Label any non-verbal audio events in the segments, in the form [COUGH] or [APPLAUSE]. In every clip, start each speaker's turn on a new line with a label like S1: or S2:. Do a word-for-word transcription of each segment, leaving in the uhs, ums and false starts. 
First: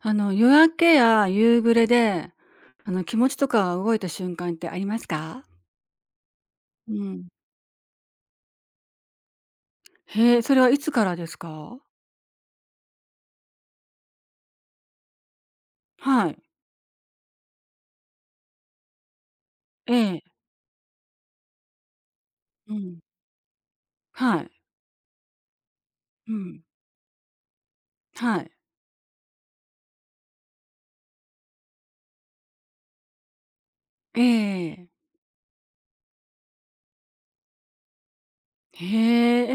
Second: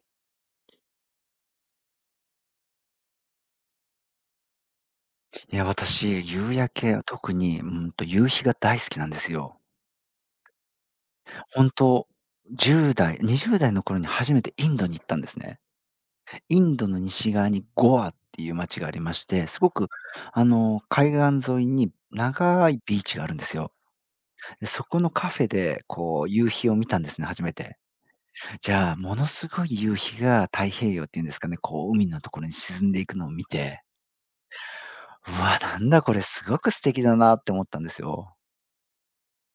S1: あの、夜明けや夕暮れで、あの、気持ちとか動いた瞬間ってありますか？
S2: いや、私、夕焼
S1: う
S2: け、
S1: ん。
S2: 特に、うんと、夕日が大好きなんですよ。
S1: へえ、それはいつからです
S2: 本当
S1: か？
S2: と、じゅう代、にじゅうだい代の頃に初めてインドに行ったんですね。
S1: はい。
S2: インドの西側にゴアっていう街がありまして、すごく、
S1: ええ。
S2: あの、海岸沿いに長
S1: う
S2: い
S1: ん。
S2: ビーチがあるんですよ。
S1: はい。
S2: で、そこのカフェで、こう、
S1: う
S2: 夕
S1: ん。
S2: 日を見たんですね、初めて。
S1: はい。
S2: じゃあ、ものすごい夕日が太平洋っていうんですかね、こう、海のところに沈んでいくのを見て、
S1: ええ
S2: うわ、なんだこれ、すごく素敵だなって思ったんですよ。
S1: へ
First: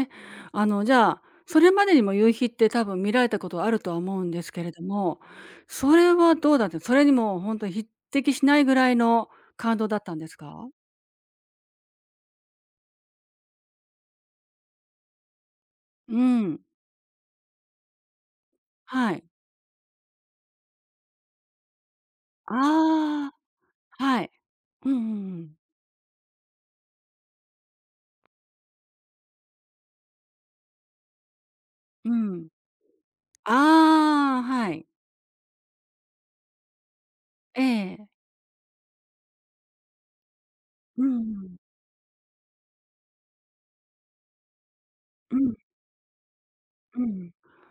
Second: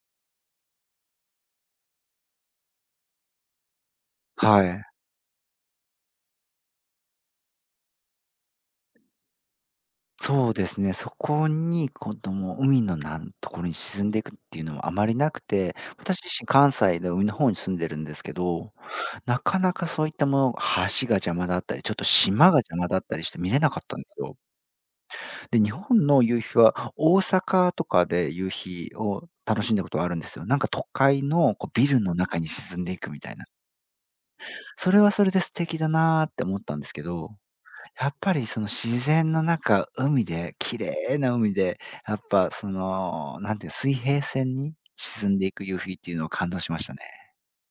S1: え。え、あの、じゃあ、それまでにも夕日って多分見られたことはあるとは思うんですけ
S2: は
S1: れど
S2: い。
S1: も、それはどうだった、それにも本当に匹敵しないぐらいの感動だったんです
S2: そうで
S1: か？
S2: すね、そこに、子供海のなんところに沈んでいくっていうのはあまりなくて、
S1: う
S2: 私自身
S1: ん。
S2: 関西で海の方に住んでるんですけど、
S1: はい。
S2: なかなかそういったもの、橋が邪魔だったり、ちょっと島が邪魔だったり
S1: あ
S2: し
S1: あ、
S2: て見れなかったんです
S1: はい。
S2: よ。
S1: うんうんうん。
S2: で、日本の夕日は大阪とかで夕日を楽しんだことはあるんですよ。なんか都会のこうビル
S1: う
S2: の中に
S1: ん。
S2: 沈んでいくみたいな。
S1: ああ、はい。
S2: それはそれで素敵だなーって思ったんですけど、
S1: え
S2: や
S1: え。
S2: っぱりその自然の中、海で、綺
S1: うん
S2: 麗
S1: う
S2: な海
S1: ん。
S2: で、やっぱその、なんていう、水平線に沈
S1: う
S2: んでい
S1: ん。
S2: く夕日っていうのを感動しましたね。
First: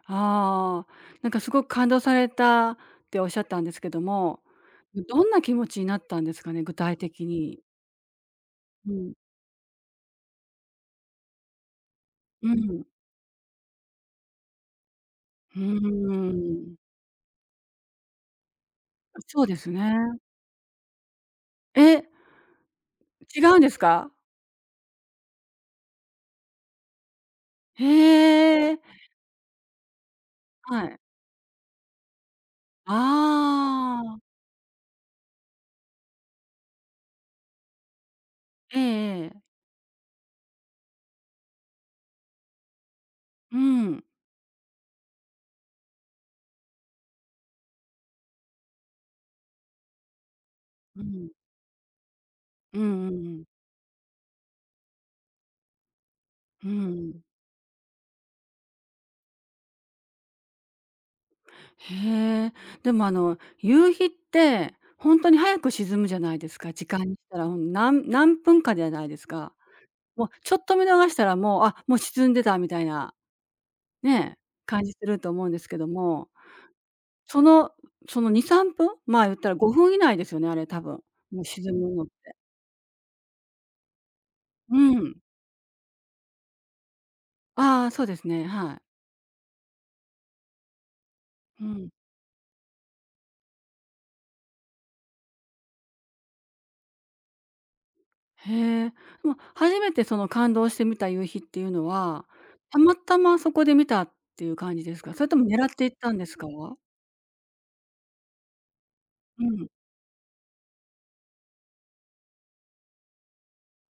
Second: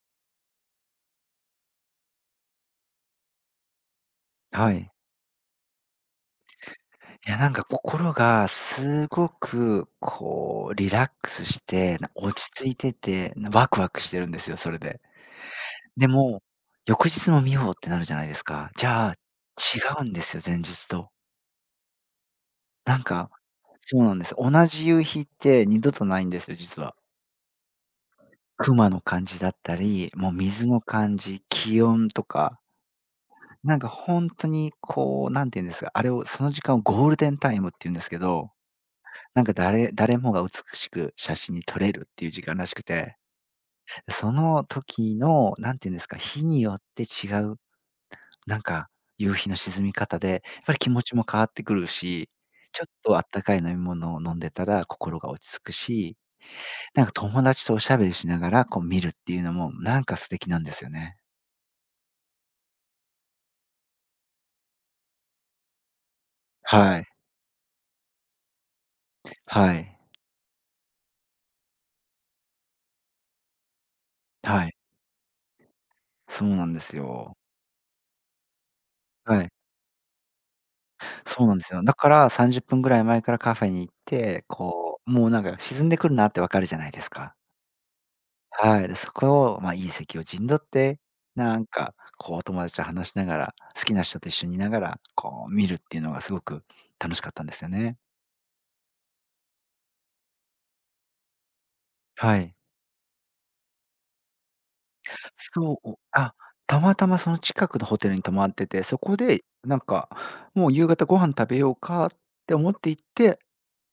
S1: ああ、なんかすごく感動されたっておっしゃったんですけども、
S2: はい。
S1: どんな気持ちになったんですかね？具体的
S2: いや、なん
S1: に。
S2: か心が
S1: う
S2: す
S1: ん。
S2: ごくこうリラックスして、な落
S1: う
S2: ち着い
S1: ん。
S2: てて、なワクワクしてるんですよ、それで。
S1: う
S2: で
S1: ー
S2: も、
S1: ん。
S2: 翌日も見ようってなるじゃないですか。じゃあ、
S1: そうです
S2: 違
S1: ね。
S2: うんですよ、前日と。
S1: え、
S2: なんか
S1: 違うんです
S2: そう
S1: か？
S2: なんです。同じ夕日って二度とないんですよ、実は。
S1: へえ。
S2: 熊の感じだったり、もう水の
S1: はい。
S2: 感じ、気温とか、なんか
S1: あ
S2: 本
S1: あ。
S2: 当にこう、なんて言うんですか、あれをその時間をゴールデンタイムって言うんですけど、
S1: えええ
S2: なん
S1: え。
S2: か誰誰もが美しく写真に撮れるっていう時間らしくて、
S1: うん。
S2: その時のなんて言うんですか、日によって違う、なんか夕日の沈み方で、やっぱり気
S1: う
S2: 持ちも
S1: ん。
S2: 変わってくるし、
S1: う
S2: ちょっ
S1: んう
S2: とあった
S1: ん。
S2: かい飲み物を飲んでたら心が落ち着くし、
S1: うんう
S2: なんか
S1: ん。
S2: 友達とおしゃべりしながらこう見るっていうのもなんか素敵なんですよね。
S1: へえ。でもあの、夕日って、本当に早く沈むじゃないですか、時
S2: は
S1: 間
S2: い。
S1: にしたら、うん、何何分かじゃないですか。
S2: はい。
S1: もうちょっと見逃したらもう、あ、もう沈んでたみたいな、ね、
S2: はい。
S1: 感じすると思うんですけども、
S2: そうなんですよ。
S1: そのそのに、さんぷん、まあ、言っ
S2: は
S1: た
S2: い。
S1: らごふん以内ですよね、あれ多分、も
S2: そ
S1: う
S2: うなん
S1: 沈
S2: ですよ。
S1: む
S2: だ
S1: の。
S2: からさんじゅっぷんぐらい前からカフェに行って、
S1: う
S2: こう、
S1: ん。
S2: もうなんか沈んでくるなってわかるじゃないですか。
S1: ああ、そうですね、はい。
S2: はい。で、そこを、まあ、いい席を陣取って、な
S1: う
S2: ん
S1: ん。
S2: か、こう、お友達と話しながら、好きな人と一緒にいながら、こう、見るっていうのがすごく楽しかったんですよね。
S1: へえ。でも、初めてその感動して見た夕日っていうのは、
S2: はい。
S1: たまたまそこで見たっていう感じですか？それとも狙っ
S2: そ
S1: て行
S2: う、
S1: ったんで
S2: あ、
S1: すか？
S2: たまたまその近くのホテルに泊まってて、そこ
S1: う
S2: で
S1: ん、
S2: なんか、もう夕方ご飯食べようかって思って行って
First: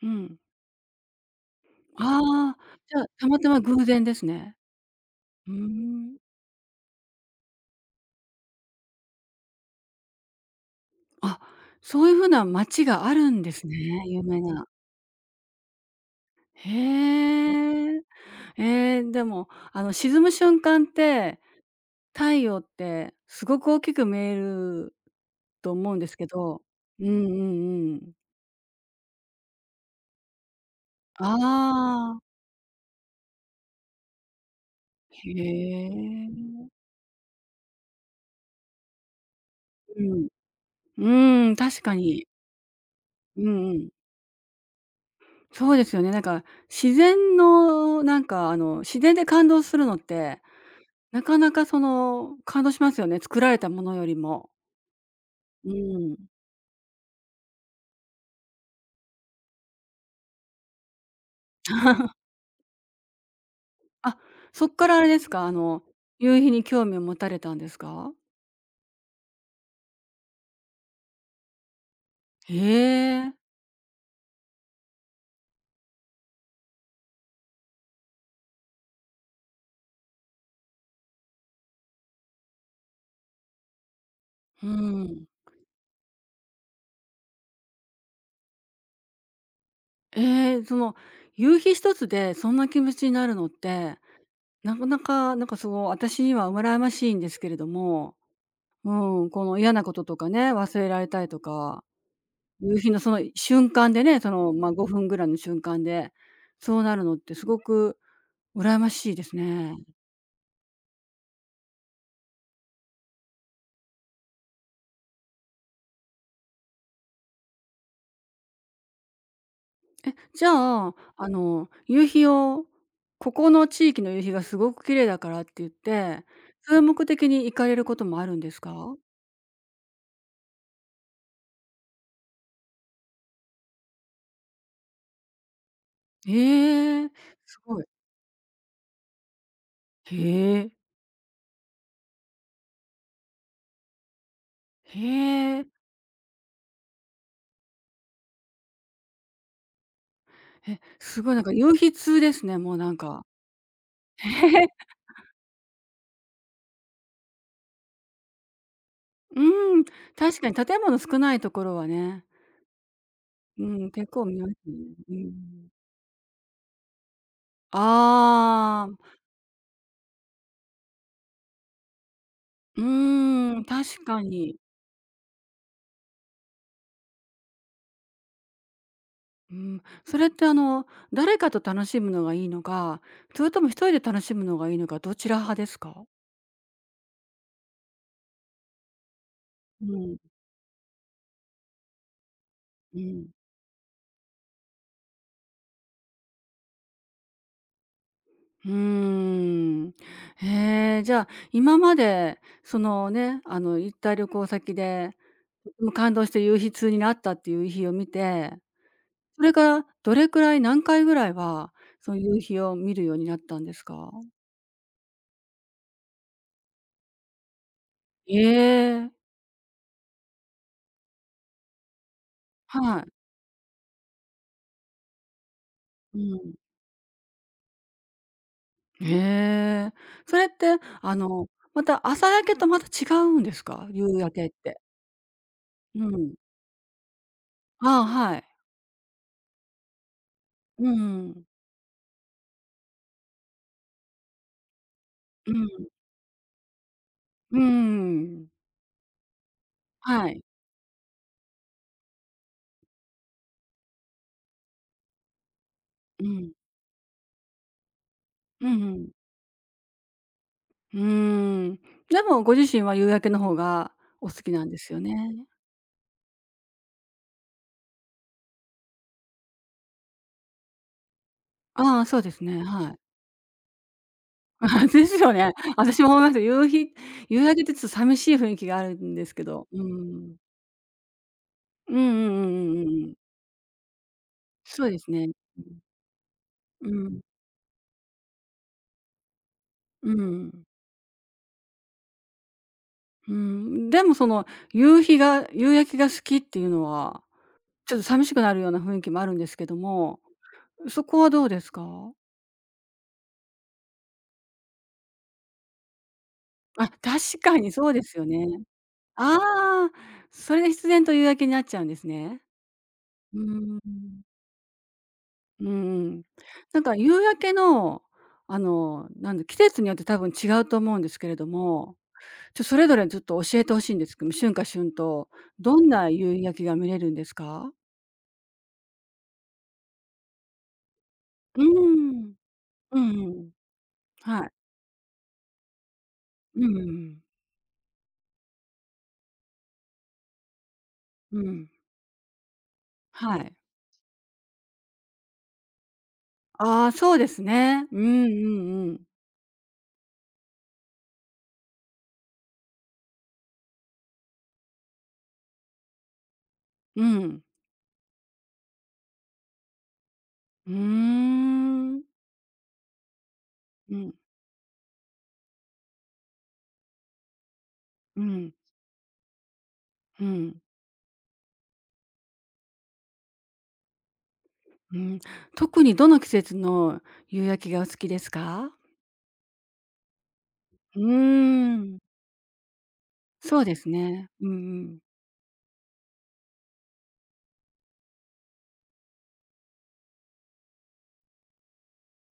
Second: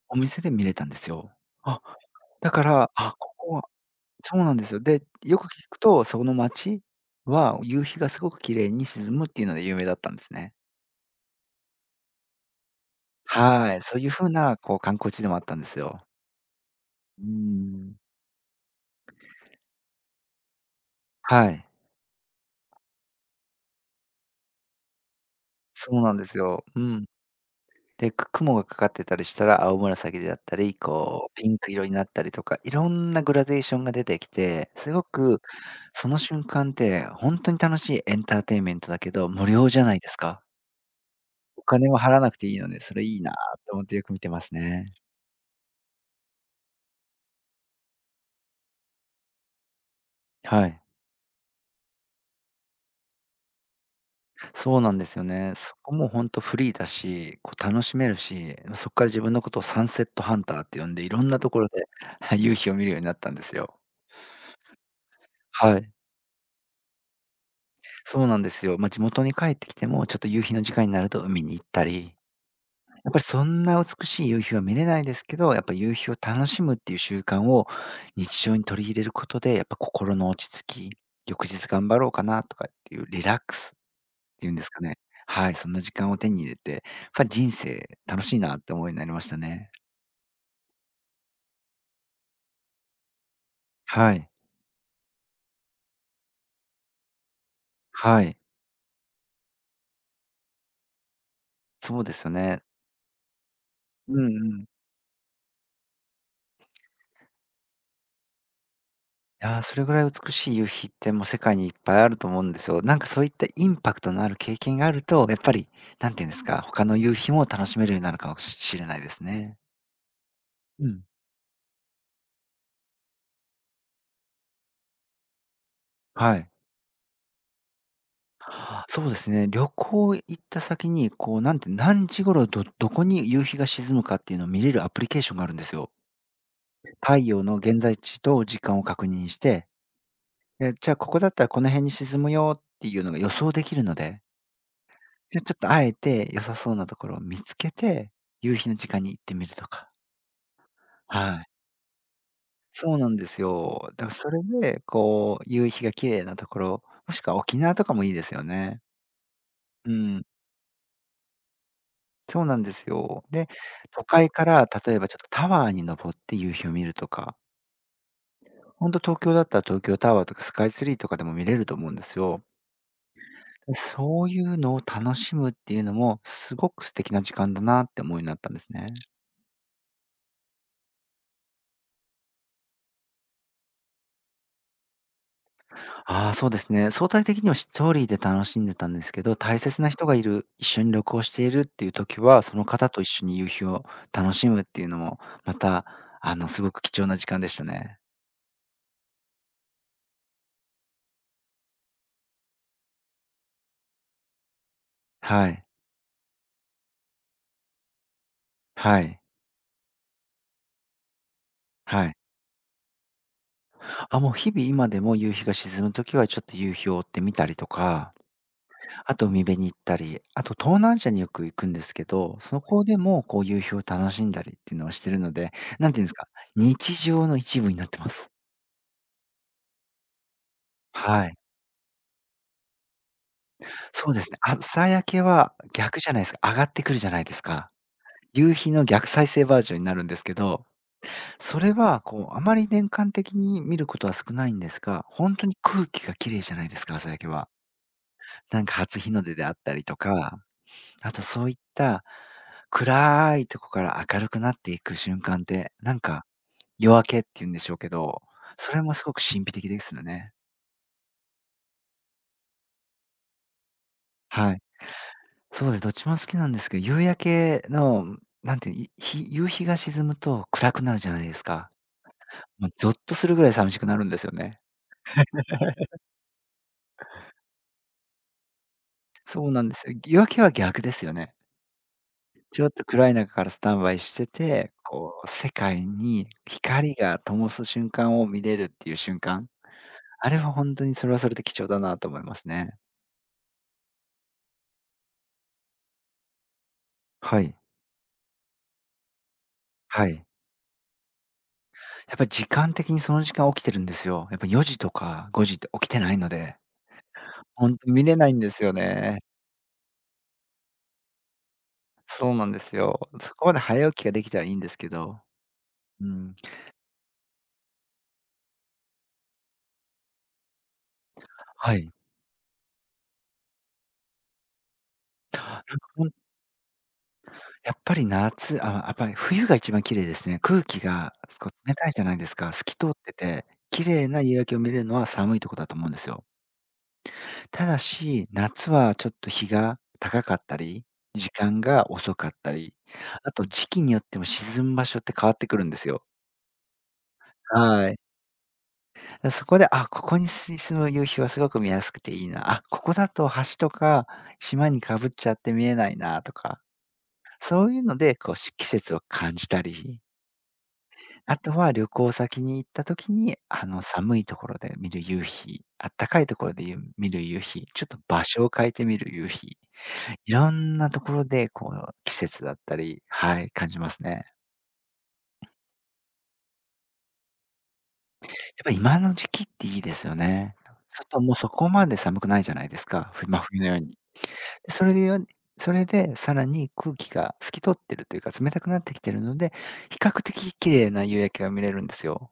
S1: う
S2: お
S1: ん。
S2: 店で見れたんですよ。あ、だ
S1: ああ、
S2: から、
S1: じゃあ、
S2: あ、
S1: た
S2: こ
S1: また
S2: こ
S1: ま
S2: は
S1: 偶然です
S2: そうな
S1: ね。
S2: んですよ。で、よく
S1: うー
S2: 聞くと、
S1: ん。
S2: その街は夕日がすごく綺麗に沈むっていうので有名だったんですね。
S1: あ、そういう風な街があるんです
S2: は
S1: ね、
S2: い、そういう
S1: 有
S2: 風
S1: 名
S2: な
S1: な。
S2: こう観光地でもあったんですよ。
S1: へ
S2: うーん。
S1: え。ええ、でも、あの、沈む瞬間って、
S2: はい、
S1: 太陽ってすごく大きく見えると思う
S2: そ
S1: ん
S2: う
S1: で
S2: な
S1: す
S2: んで
S1: け
S2: す
S1: ど。
S2: よ。う
S1: う
S2: ん。
S1: んうんう
S2: で、
S1: ん。
S2: く雲がかかってたりしたら青紫であったり、こう
S1: あ
S2: ピンク色になったり
S1: あ。
S2: とか、いろんなグラデーションが出てきて、すご
S1: へ
S2: くその
S1: え。
S2: 瞬間ってほんとに楽しいエンターテインメントだけど、無料じゃない
S1: う
S2: です
S1: ん。
S2: か。
S1: うーん、
S2: お
S1: 確
S2: 金
S1: か
S2: も払わ
S1: に。
S2: なくていいので、それいいな
S1: うんう
S2: と思っ
S1: ん。
S2: てよく見てますね。
S1: そうですよね。なんか、自然のなんか、あの、自然で感動するのって、
S2: はい。
S1: なかなかその、感動しますよね、作られたものよりも。
S2: そうなんですよね。
S1: う
S2: そこも
S1: ん。
S2: ほんとフリーだし、こう楽しめるし、ま、そっから自分のことをサンセットハンターって呼んで、いろんなところで [LAUGHS]、は
S1: [LAUGHS]
S2: い、夕日を見るようになったんですよ。
S1: あ、そっからあれですか、あ
S2: は
S1: の、
S2: い。
S1: 夕日に興味を持たれたんですか？
S2: そうなんですよ。ま、地元に帰ってきても、ちょっと夕日の時間になると海に行ったり、
S1: へ
S2: やっぱり
S1: え。
S2: そんな美しい夕日は見れないですけど、やっぱ夕日を楽しむっていう習慣を日常に取り入れることで、やっぱ心の落ち着き、翌日頑張ろうかなとかっていうリラックスていうんで
S1: う
S2: すかね。
S1: ん。
S2: はい、そんな時間を手に入れて、やっぱり人生楽しいなって思いになりましたね。
S1: ええ、その、夕日一つでそんな気持ちになるのって、
S2: はい、
S1: なかなか、なんかすごい私には羨ましいんですけれども。
S2: はい、
S1: うん、この嫌なこととかね、忘れられたいとか、
S2: そうですよね。
S1: 夕日のその瞬間でね、
S2: うんう
S1: その、
S2: ん。
S1: まあ、ごふんぐらいの瞬間で、そうなるのってすごく羨ましいです
S2: いや、
S1: ね。
S2: それぐらい美しい夕日ってもう世界にいっぱいあると思うんですよ。なんかそういったインパクトのある経験があると、やっぱり、なんていうんですか、他の夕日も楽しめるようになるかもしれないですね。
S1: え、じ
S2: う
S1: ゃあ、
S2: ん、
S1: あの、夕日を、ここの地域の夕日がすごく綺麗だからって言って、
S2: はい。
S1: そういう目的に行かれることもあるんです
S2: あ、
S1: か？
S2: そうですね。旅行行った先に、こう、なんて何時頃どどこに夕日が沈むかっていうのを見れるアプリケーションがあるんですよ。
S1: へえ、
S2: 太陽の
S1: す
S2: 現
S1: ごい。
S2: 在地と時間を確認して、
S1: へえ、
S2: で、じゃあここだったらこの辺に沈むよっていうのが予想できるので、じゃ、あちょっ
S1: へえ。
S2: とあえて良さそうなところを見つけて、夕日の時間に行ってみるとか。
S1: え、すごい
S2: は
S1: なん
S2: い。
S1: か夕日通ですね、もうな
S2: そ
S1: ん
S2: うなん
S1: か。
S2: ですよ。だからそれで、
S1: [LAUGHS]
S2: こう、夕日が綺麗なところ、もしくは沖縄とかもいいですよね。
S1: うん、
S2: うん、
S1: 確かに建物少ないところはね。
S2: そうなんですよ。で、
S1: うん、
S2: 都
S1: 結構
S2: 会
S1: 見
S2: か
S1: ます
S2: ら
S1: ね。
S2: 例えば
S1: う
S2: ちょっとタワ
S1: ん。
S2: ーに登って夕日を見るとか、
S1: あ
S2: 本
S1: あ、
S2: 当東京だったら東京タワーとかスカイツリーとかでも見れると思うんですよ。
S1: うーん、確か
S2: そうい
S1: に。
S2: うのを楽しむっていうのも、すごく素敵な時間だなって思うようになったんですね。
S1: うん、それってあの、誰かと楽しむのがいいのか、それとも一人で楽しむのがいいのか、どちら派ですか？
S2: ああ、そうですね。相対的にはリ人で楽しんでたんですけど、大切な
S1: う
S2: 人が
S1: ん、
S2: いる、一緒に旅行しているっていう時は、その方
S1: う
S2: と一
S1: ん。
S2: 緒に夕日を楽しむっていうのも、また、あの、すごく貴重な時間でしたね。
S1: うーん。へえ、じゃあ、今までそのね、あの、行った旅行先で、
S2: はい。
S1: とても感動して夕日通になったっていう夕日を見て、
S2: はい。
S1: それからどれくらい、何回ぐらいは、
S2: は
S1: そ
S2: い。
S1: の夕日を見るようになったんですか？
S2: あ、もう日々今でも夕日が沈む時は、ちょっと夕日を追ってみたりとか
S1: ええ、
S2: あと海辺に行ったり、あと東南アジアによく行くんですけど、そこで
S1: はい。
S2: もこう夕日を楽しんだりっていうのはしてるので、なんていうんです
S1: う
S2: か、
S1: ん。
S2: 日常の一部になってます。
S1: へえ。それって、あ
S2: はい。
S1: の、また朝焼けとまた違うんですか？夕
S2: そうです
S1: 焼
S2: ね。
S1: けって。
S2: 朝焼けは逆
S1: う
S2: じゃないで
S1: ん。
S2: すか、上がってくるじゃないですか。
S1: ああ、はい。
S2: 夕日の逆再生バージョンになるんですけど、
S1: うんうん。
S2: それはこうあまり年間的に見ることは少ないんですが、本当
S1: う
S2: に
S1: ん。
S2: 空気が綺麗じゃないですか、朝焼けは。
S1: ーん。
S2: なんか初日の出であったりと
S1: は
S2: か
S1: い。
S2: あとそういった暗いとこから明るくなっていく瞬間って、なん
S1: う
S2: か
S1: ん。
S2: 夜明けっていうんでしょうけど、
S1: う
S2: そ
S1: ん
S2: れも
S1: う
S2: す
S1: ん。
S2: ごく神秘的ですよね。
S1: うーん。でもご自身は夕焼けの方がお好き
S2: はい。
S1: なんですよね。
S2: そうで、どっちも好きなんですけど、夕焼けの、なんていうの、い日夕日が沈むと暗くなるじゃないですか。
S1: ああ、そうですね、
S2: もう
S1: は
S2: ゾ
S1: い。
S2: ッとするぐらい寂しくなるんですよね。
S1: [LAUGHS] ですよね。
S2: [LAUGHS]
S1: 私も思います。夕日夕焼けってちょっと寂しい雰囲気があるんですけ
S2: そうな
S1: ど。
S2: んで
S1: うー
S2: すよ。夜明
S1: ん。
S2: けは逆ですよね。
S1: うんうんうんう
S2: ちょっ
S1: んう
S2: と
S1: んう
S2: 暗
S1: ん。
S2: い中からスタンバイしてて、
S1: そうです
S2: こ
S1: ね。
S2: う世
S1: うん。
S2: 界に
S1: う
S2: 光が
S1: ん、
S2: 灯す瞬間を見れるっていう瞬間
S1: う
S2: あれは
S1: ん、
S2: 本当にそれはそれで貴重だなと思いますね。
S1: うん。でもその、夕日が夕焼けが好きっていうのは、
S2: はい、
S1: ちょっと寂しくなるような雰囲気もあるんですけど
S2: は
S1: も、
S2: い。
S1: そこはどうですか？
S2: やっぱり時間的にその時間起きてるんですよ。やっぱよじとかごじって起きてないので、
S1: あ、確か
S2: ほ
S1: に
S2: ん
S1: そ
S2: と
S1: うで
S2: 見れ
S1: すよ
S2: ないん
S1: ね。
S2: ですよね。
S1: ああ、それで必然と夕焼けになっちゃうんです
S2: そう
S1: ね。
S2: なんですよ。そ
S1: うー
S2: こまで
S1: ん。
S2: 早起きができたらいいんですけど。
S1: う
S2: う
S1: ん。
S2: ん。
S1: なんか夕焼けの、あの、なんだ、季節によって多分違うと思うんですけれど
S2: はい。
S1: も、ちょそれぞれちょっと教えて欲しいんですけども、春夏春冬、
S2: なん
S1: ど
S2: か
S1: ん
S2: ほ
S1: な
S2: ん
S1: 夕焼けが見れるんですか？
S2: やっぱり夏あ、やっぱり冬が一番綺麗ですね。空気がこ
S1: うー
S2: う冷たいじゃないで
S1: ん。
S2: すか。透き通っ
S1: う
S2: て
S1: んう
S2: て、
S1: ん。
S2: 綺麗な夕
S1: は
S2: 焼
S1: い。
S2: けを見れるのは寒いとこだと思うんですよ。
S1: うんうんうん。
S2: ただし、夏はちょっと日が高かったり、時
S1: う
S2: 間
S1: ん。
S2: が遅かったり、あ
S1: は
S2: と
S1: い。
S2: 時期によっても沈む場所って変わってくるんですよ。
S1: ああ、そうですね。
S2: はい。
S1: うんうんうん。
S2: だそこで、あ、ここにす沈む夕日はすごく見やすくていいな。あ、ここだと橋とか島にかぶっちゃって見えないなとか、
S1: うん。
S2: そういうので、こうし季節を感じたり、
S1: うー
S2: あとは旅
S1: ん。
S2: 行先に行った時に、あの
S1: うん、
S2: 寒いところで見る夕日、あったかいところでゆ見る夕日、ちょっと
S1: う
S2: 場所を
S1: ん、
S2: 変えて見る夕日、
S1: う
S2: いろ
S1: ん、
S2: んなところで、こう、季節だったり、はい、感じますね。
S1: うん。特にどの季節の夕焼けがお好きです
S2: やっ
S1: か？
S2: ぱ今の時期っていいですよね。
S1: う
S2: 外もそこ
S1: ー
S2: まで
S1: ん。
S2: 寒くないじゃないですか、ふ真
S1: そ
S2: 冬
S1: う
S2: のよ
S1: で
S2: う
S1: す
S2: に。
S1: ね。うんう
S2: それ
S1: ん。
S2: でよそれでさらに空気が透き通ってるというか、冷たくなってきてるので、比較的綺麗な夕焼けが見れるんですよ。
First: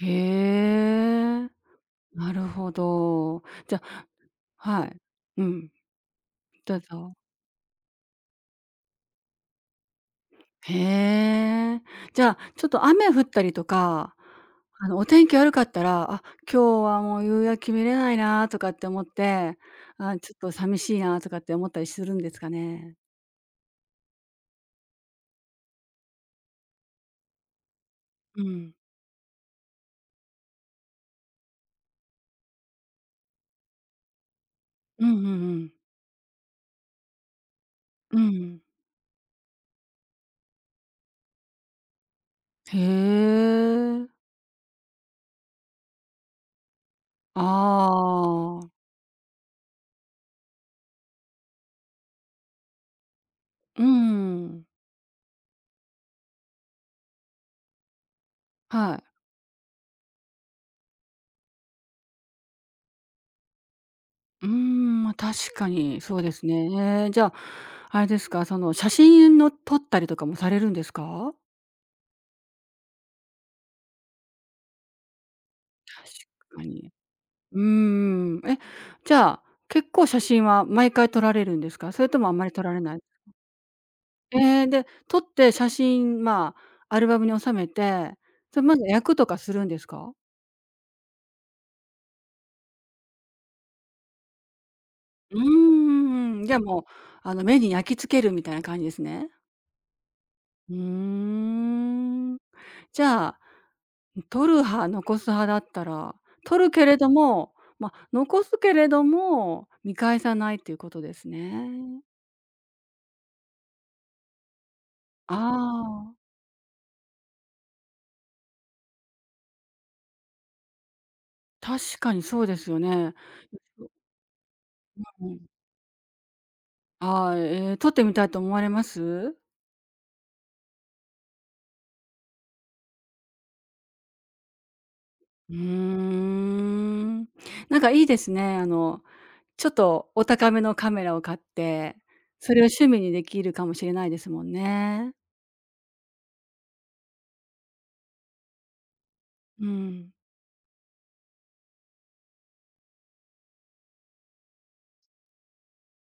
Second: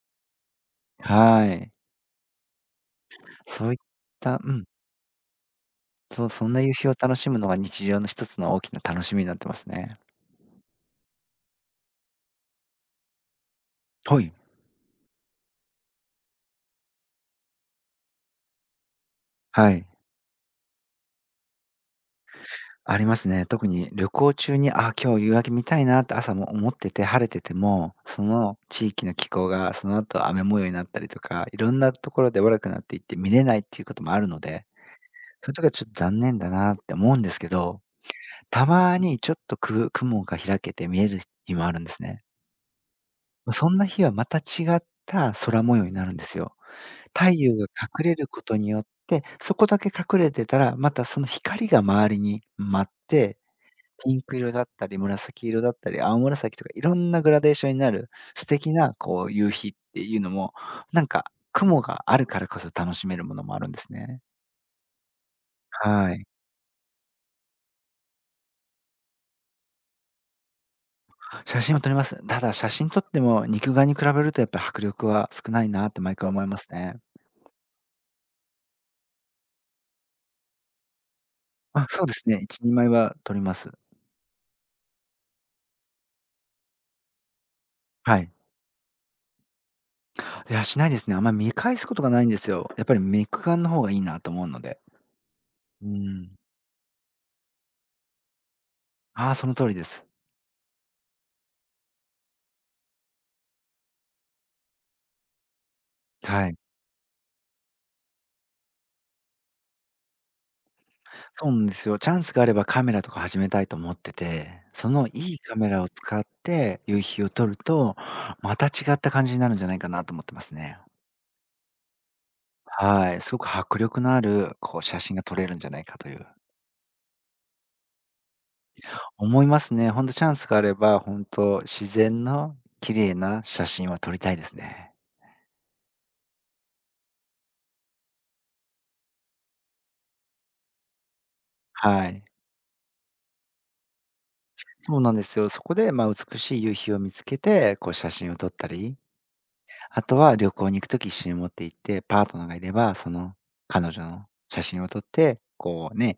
S1: へ
S2: は
S1: え、
S2: い。
S1: なるほど。
S2: そう
S1: じ
S2: いっ
S1: ゃ
S2: たうん、
S1: はい。うん、
S2: そう、そんな夕
S1: どう
S2: 日を
S1: ぞ。
S2: 楽しむのが日常の一つの大きな楽しみになってますね。
S1: へえ。じゃあ、ちょっと雨降ったりとか、
S2: はい。
S1: あの、お天気悪かったら、あ、今日はもう夕焼け見れないなとかって思って、
S2: はい。
S1: あ、ちょっと寂しいなとかって思ったりするんですかね？
S2: ありますね。特に旅行中に、あ、今日夕焼け見たいなって朝も思ってて、晴れてても、そ
S1: う
S2: の
S1: ん。
S2: 地域の気候がその後雨模様になったりとか、いろんなところで悪くなっていって見れないっていうこともあるので、
S1: うんうんう
S2: そういう時は
S1: ん。
S2: ちょっと残念だなって思うんですけど、
S1: うん。
S2: たまにちょっとく雲が開けて見える日もあるんですね。
S1: へ
S2: ま、そんな日はま
S1: え。
S2: た違った空模様になるんですよ。太
S1: あ
S2: 陽が隠れることに
S1: あ。
S2: よって、そこだけ隠れてたら、またその光が周りに舞って、
S1: う
S2: ピンク色だ
S1: ん。
S2: ったり、紫色だったり、青紫とかいろんなグラデーションになる素敵な
S1: はい。
S2: こう夕日っていうのも、なんか雲があるからこそ楽しめるものもあるんですね。
S1: うーん、まあ、確かに
S2: は
S1: そう
S2: い。
S1: ですね。ええ、じゃあ、あれですか、その写真の撮ったりとかもされるんですか？
S2: 写真を撮ります。ただ、写真撮っても肉眼に比べるとやっぱり迫力は少ないなって毎回思い
S1: 確
S2: ま
S1: か
S2: す
S1: に。
S2: ね。
S1: うーん。え、じゃあ、結構写真は毎回撮られるんです
S2: あ、
S1: か？そ
S2: そう
S1: れ
S2: で
S1: と
S2: す
S1: もあん
S2: ね。
S1: まり
S2: いち、
S1: 撮られ
S2: にまい
S1: ない。
S2: は撮ります。
S1: ええ、で、撮って写真、まあ、アルバムに収めて、
S2: はい。
S1: それまず焼くとかするんですか？
S2: いや、しないですね。あんま見返すことがないんですよ。やっぱり肉眼の方がいいなと思うので。
S1: う
S2: うん。
S1: ーん。じゃあ、もう、あの、目に焼き付けるみたいな感じですね。
S2: ああ、その通りです。
S1: うーん。じゃあ、撮る派、残す派だったら、
S2: はい。
S1: 撮るけれども、ま、残すけれども、見返さないっていうことです
S2: そうなん
S1: ね。
S2: ですよ。チャンスがあればカメラとか始めたいと思ってて、そのい
S1: あ
S2: いカメラを
S1: あ。
S2: 使って夕日を撮ると、また違った感じになるんじゃないかなと思ってますね。
S1: 確かにそうですよ
S2: は
S1: ね。
S2: い。すごく迫力のある、こう写真が
S1: う
S2: 撮
S1: ん。
S2: れるんじゃないかという。
S1: はい、えー撮ってみたいと思われます？
S2: 思いますね。ほんとチャンスがあれば、ほんと自然の綺麗な写真は撮りたいですね。
S1: うーん。なんかいいですね。あの、ちょっとお高めのカメラを買って、
S2: はい。
S1: それを趣味にできるかもしれないですもん
S2: そう
S1: ね。
S2: なんですよ。そこで、まあ、美しい夕日を見つけて、こう写真を撮ったり、
S1: う
S2: あ
S1: ん。
S2: とは旅行に行くとき一緒に持って行って、パートナーがいれば、その彼女の写真を撮って、こうね、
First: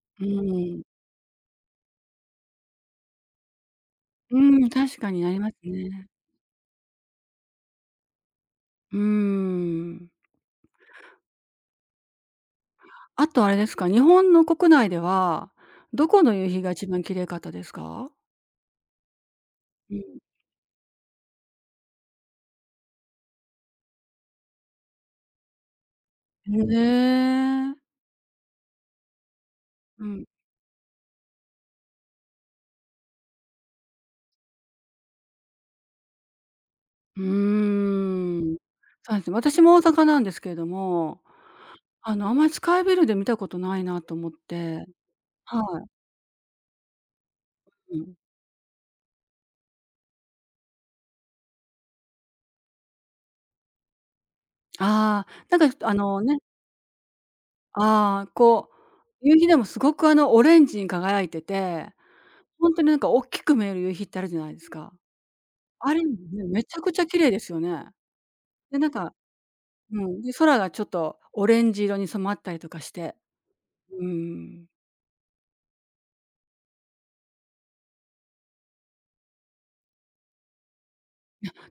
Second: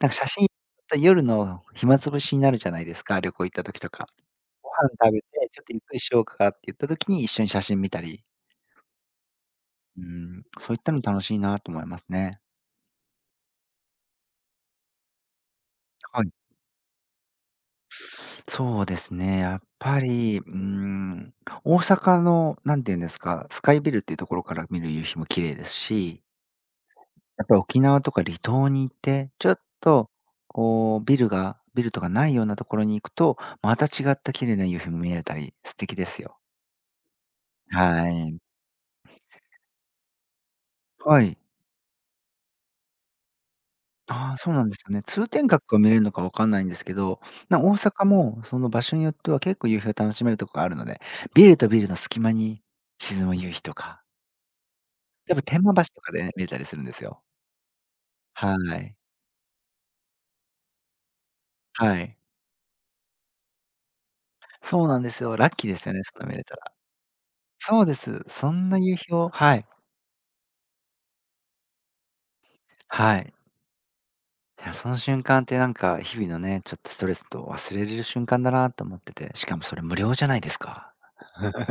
S2: なんか
S1: う
S2: 写真撮
S1: ん。
S2: った夜の暇つぶしになるじゃないですか、旅行行った時とか。
S1: うん、
S2: ご飯
S1: 確か
S2: 食
S1: に
S2: べて、
S1: なります
S2: ちょっとゆっくり
S1: ね。
S2: しようかって言った時に一緒に写真見たり、
S1: うー
S2: う
S1: ん。
S2: ん、そういったの楽しいなと思いますね。
S1: あとあれですか、日本の国内では、どこ
S2: はい。
S1: の夕日が一番綺麗かったですか？
S2: そうですね、やっ
S1: う
S2: ぱ
S1: ん。
S2: り、うーん、大阪の、なんていうんですか、スカイビルっていうところから見る夕日も綺麗ですし、
S1: へ
S2: やっぱり
S1: え。
S2: 沖縄とか離島に行って、ちょっ
S1: う
S2: と
S1: ん。
S2: こうビルがビルとかないようなところに行くと、また違った綺麗な夕日も見れたり、素敵ですよ。
S1: う
S2: はい。
S1: ーん。そうですね、私も大阪なんですけれども、
S2: はい。
S1: あの、あんまりスカイビルで見たことないなと思っ
S2: ああ、そうなんです
S1: て。
S2: よね。通天閣
S1: は
S2: が見
S1: い。
S2: れるのかわかんないんですけど、な大
S1: う
S2: 阪
S1: ん。
S2: もその場所によっては結構夕日を楽しめるとこがあるので、ビルとビルの隙間に沈む夕日とか、
S1: あ
S2: やっぱ
S1: あ、
S2: 天
S1: なん
S2: 満橋
S1: かあ
S2: とか
S1: の
S2: でね、
S1: ね、
S2: 見れたりするんですよ。
S1: ああ、
S2: は
S1: こ
S2: い。
S1: う、夕日でもすごくあのオレンジに輝いてて、
S2: はい。
S1: ほんとになんか大きく見える夕日ってあるじゃないです
S2: そう
S1: か。
S2: なんですよ。ラッキーです
S1: あ
S2: よ
S1: れ、
S2: ね、
S1: ね、
S2: それ見れた
S1: め
S2: ら。
S1: ちゃくちゃ綺麗ですよ
S2: そう
S1: ね。
S2: です。そん
S1: で、
S2: な
S1: なん
S2: 夕
S1: か。
S2: 日を、はい。
S1: うん、で、空がちょっとオレンジ色に染まったりとかして。
S2: はい。
S1: うーん。
S2: いや、その瞬間ってなんか、日々のね、ちょっとストレスと忘れれる瞬間だなと思ってて、しかもそれ無料じゃないですか。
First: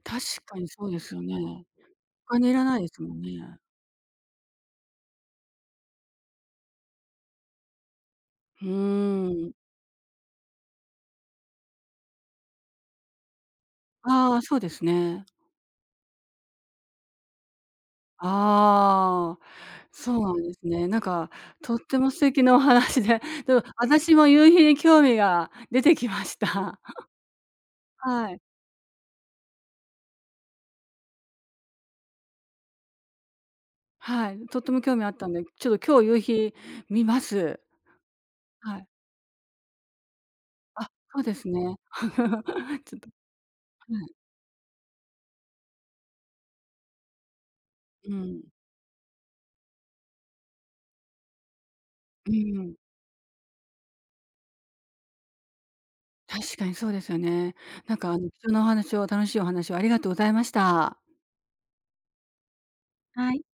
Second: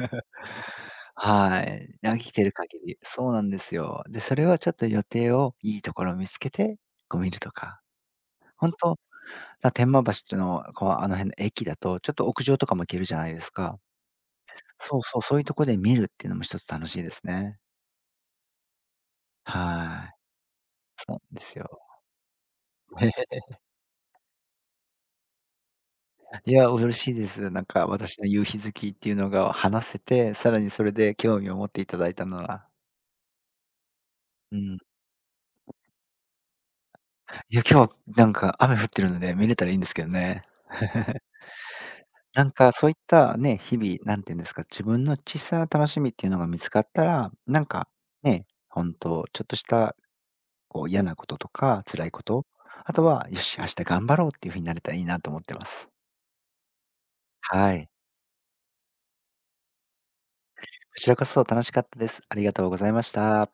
S1: 確かにそうですよね。
S2: はい。い生
S1: お
S2: きて
S1: 金
S2: る
S1: いらな
S2: 限
S1: いで
S2: り、
S1: すもん
S2: そうなん
S1: ね。
S2: ですよ。で、それはちょっと予定をいいところを見つけて、こう見るとか。
S1: う
S2: ほんと、
S1: ーん。
S2: だ天満橋っていうのは、こう、あの辺の駅だと、ちょっと屋上とかも行けるじゃないですか。
S1: ああ、そうです
S2: そうそう、
S1: ね。
S2: そういうとこで見るっていうのも一つ楽しいですね。
S1: ああ、
S2: は
S1: そ
S2: い。
S1: うなんですね。なん
S2: そうなん
S1: か、
S2: ですよ。
S1: とっても素敵なお話で、[LAUGHS] でも私も夕日に興味が出てきまし
S2: いや、
S1: た。
S2: 嬉し
S1: [LAUGHS]
S2: いです。なんか私の
S1: はい。
S2: 夕日好きっていうのが話せて、さらにそれで興味を持っていただいたのは、
S1: はい、
S2: う
S1: とって
S2: ん。
S1: も興味あったんで、ちょっと今日夕日見ま
S2: い
S1: す。
S2: や、今日なんか雨
S1: は
S2: 降
S1: い。
S2: ってるので見れたらいいんですけどね。
S1: あ、そ
S2: [LAUGHS]
S1: うですね。
S2: なんか
S1: [LAUGHS]
S2: そうい
S1: ち
S2: っ
S1: ょっと、
S2: たね、日々、
S1: はい、
S2: なんていうんですか、自分の小さな楽しみっていうのが見つかったら、なんか
S1: うん。
S2: ね、ほんとちょっとしたこう嫌なこととか辛いこ
S1: う
S2: と、
S1: ん。
S2: あとは、よし、明日頑張ろうっていう風になれたらいいなと思ってます。
S1: 確かにそうですよね。
S2: はい。
S1: なんかあの貴重なお話を、楽しいお話をありがとうございました。
S2: こちらこそ楽しかったです。ありがとうございまし
S1: はい。
S2: た。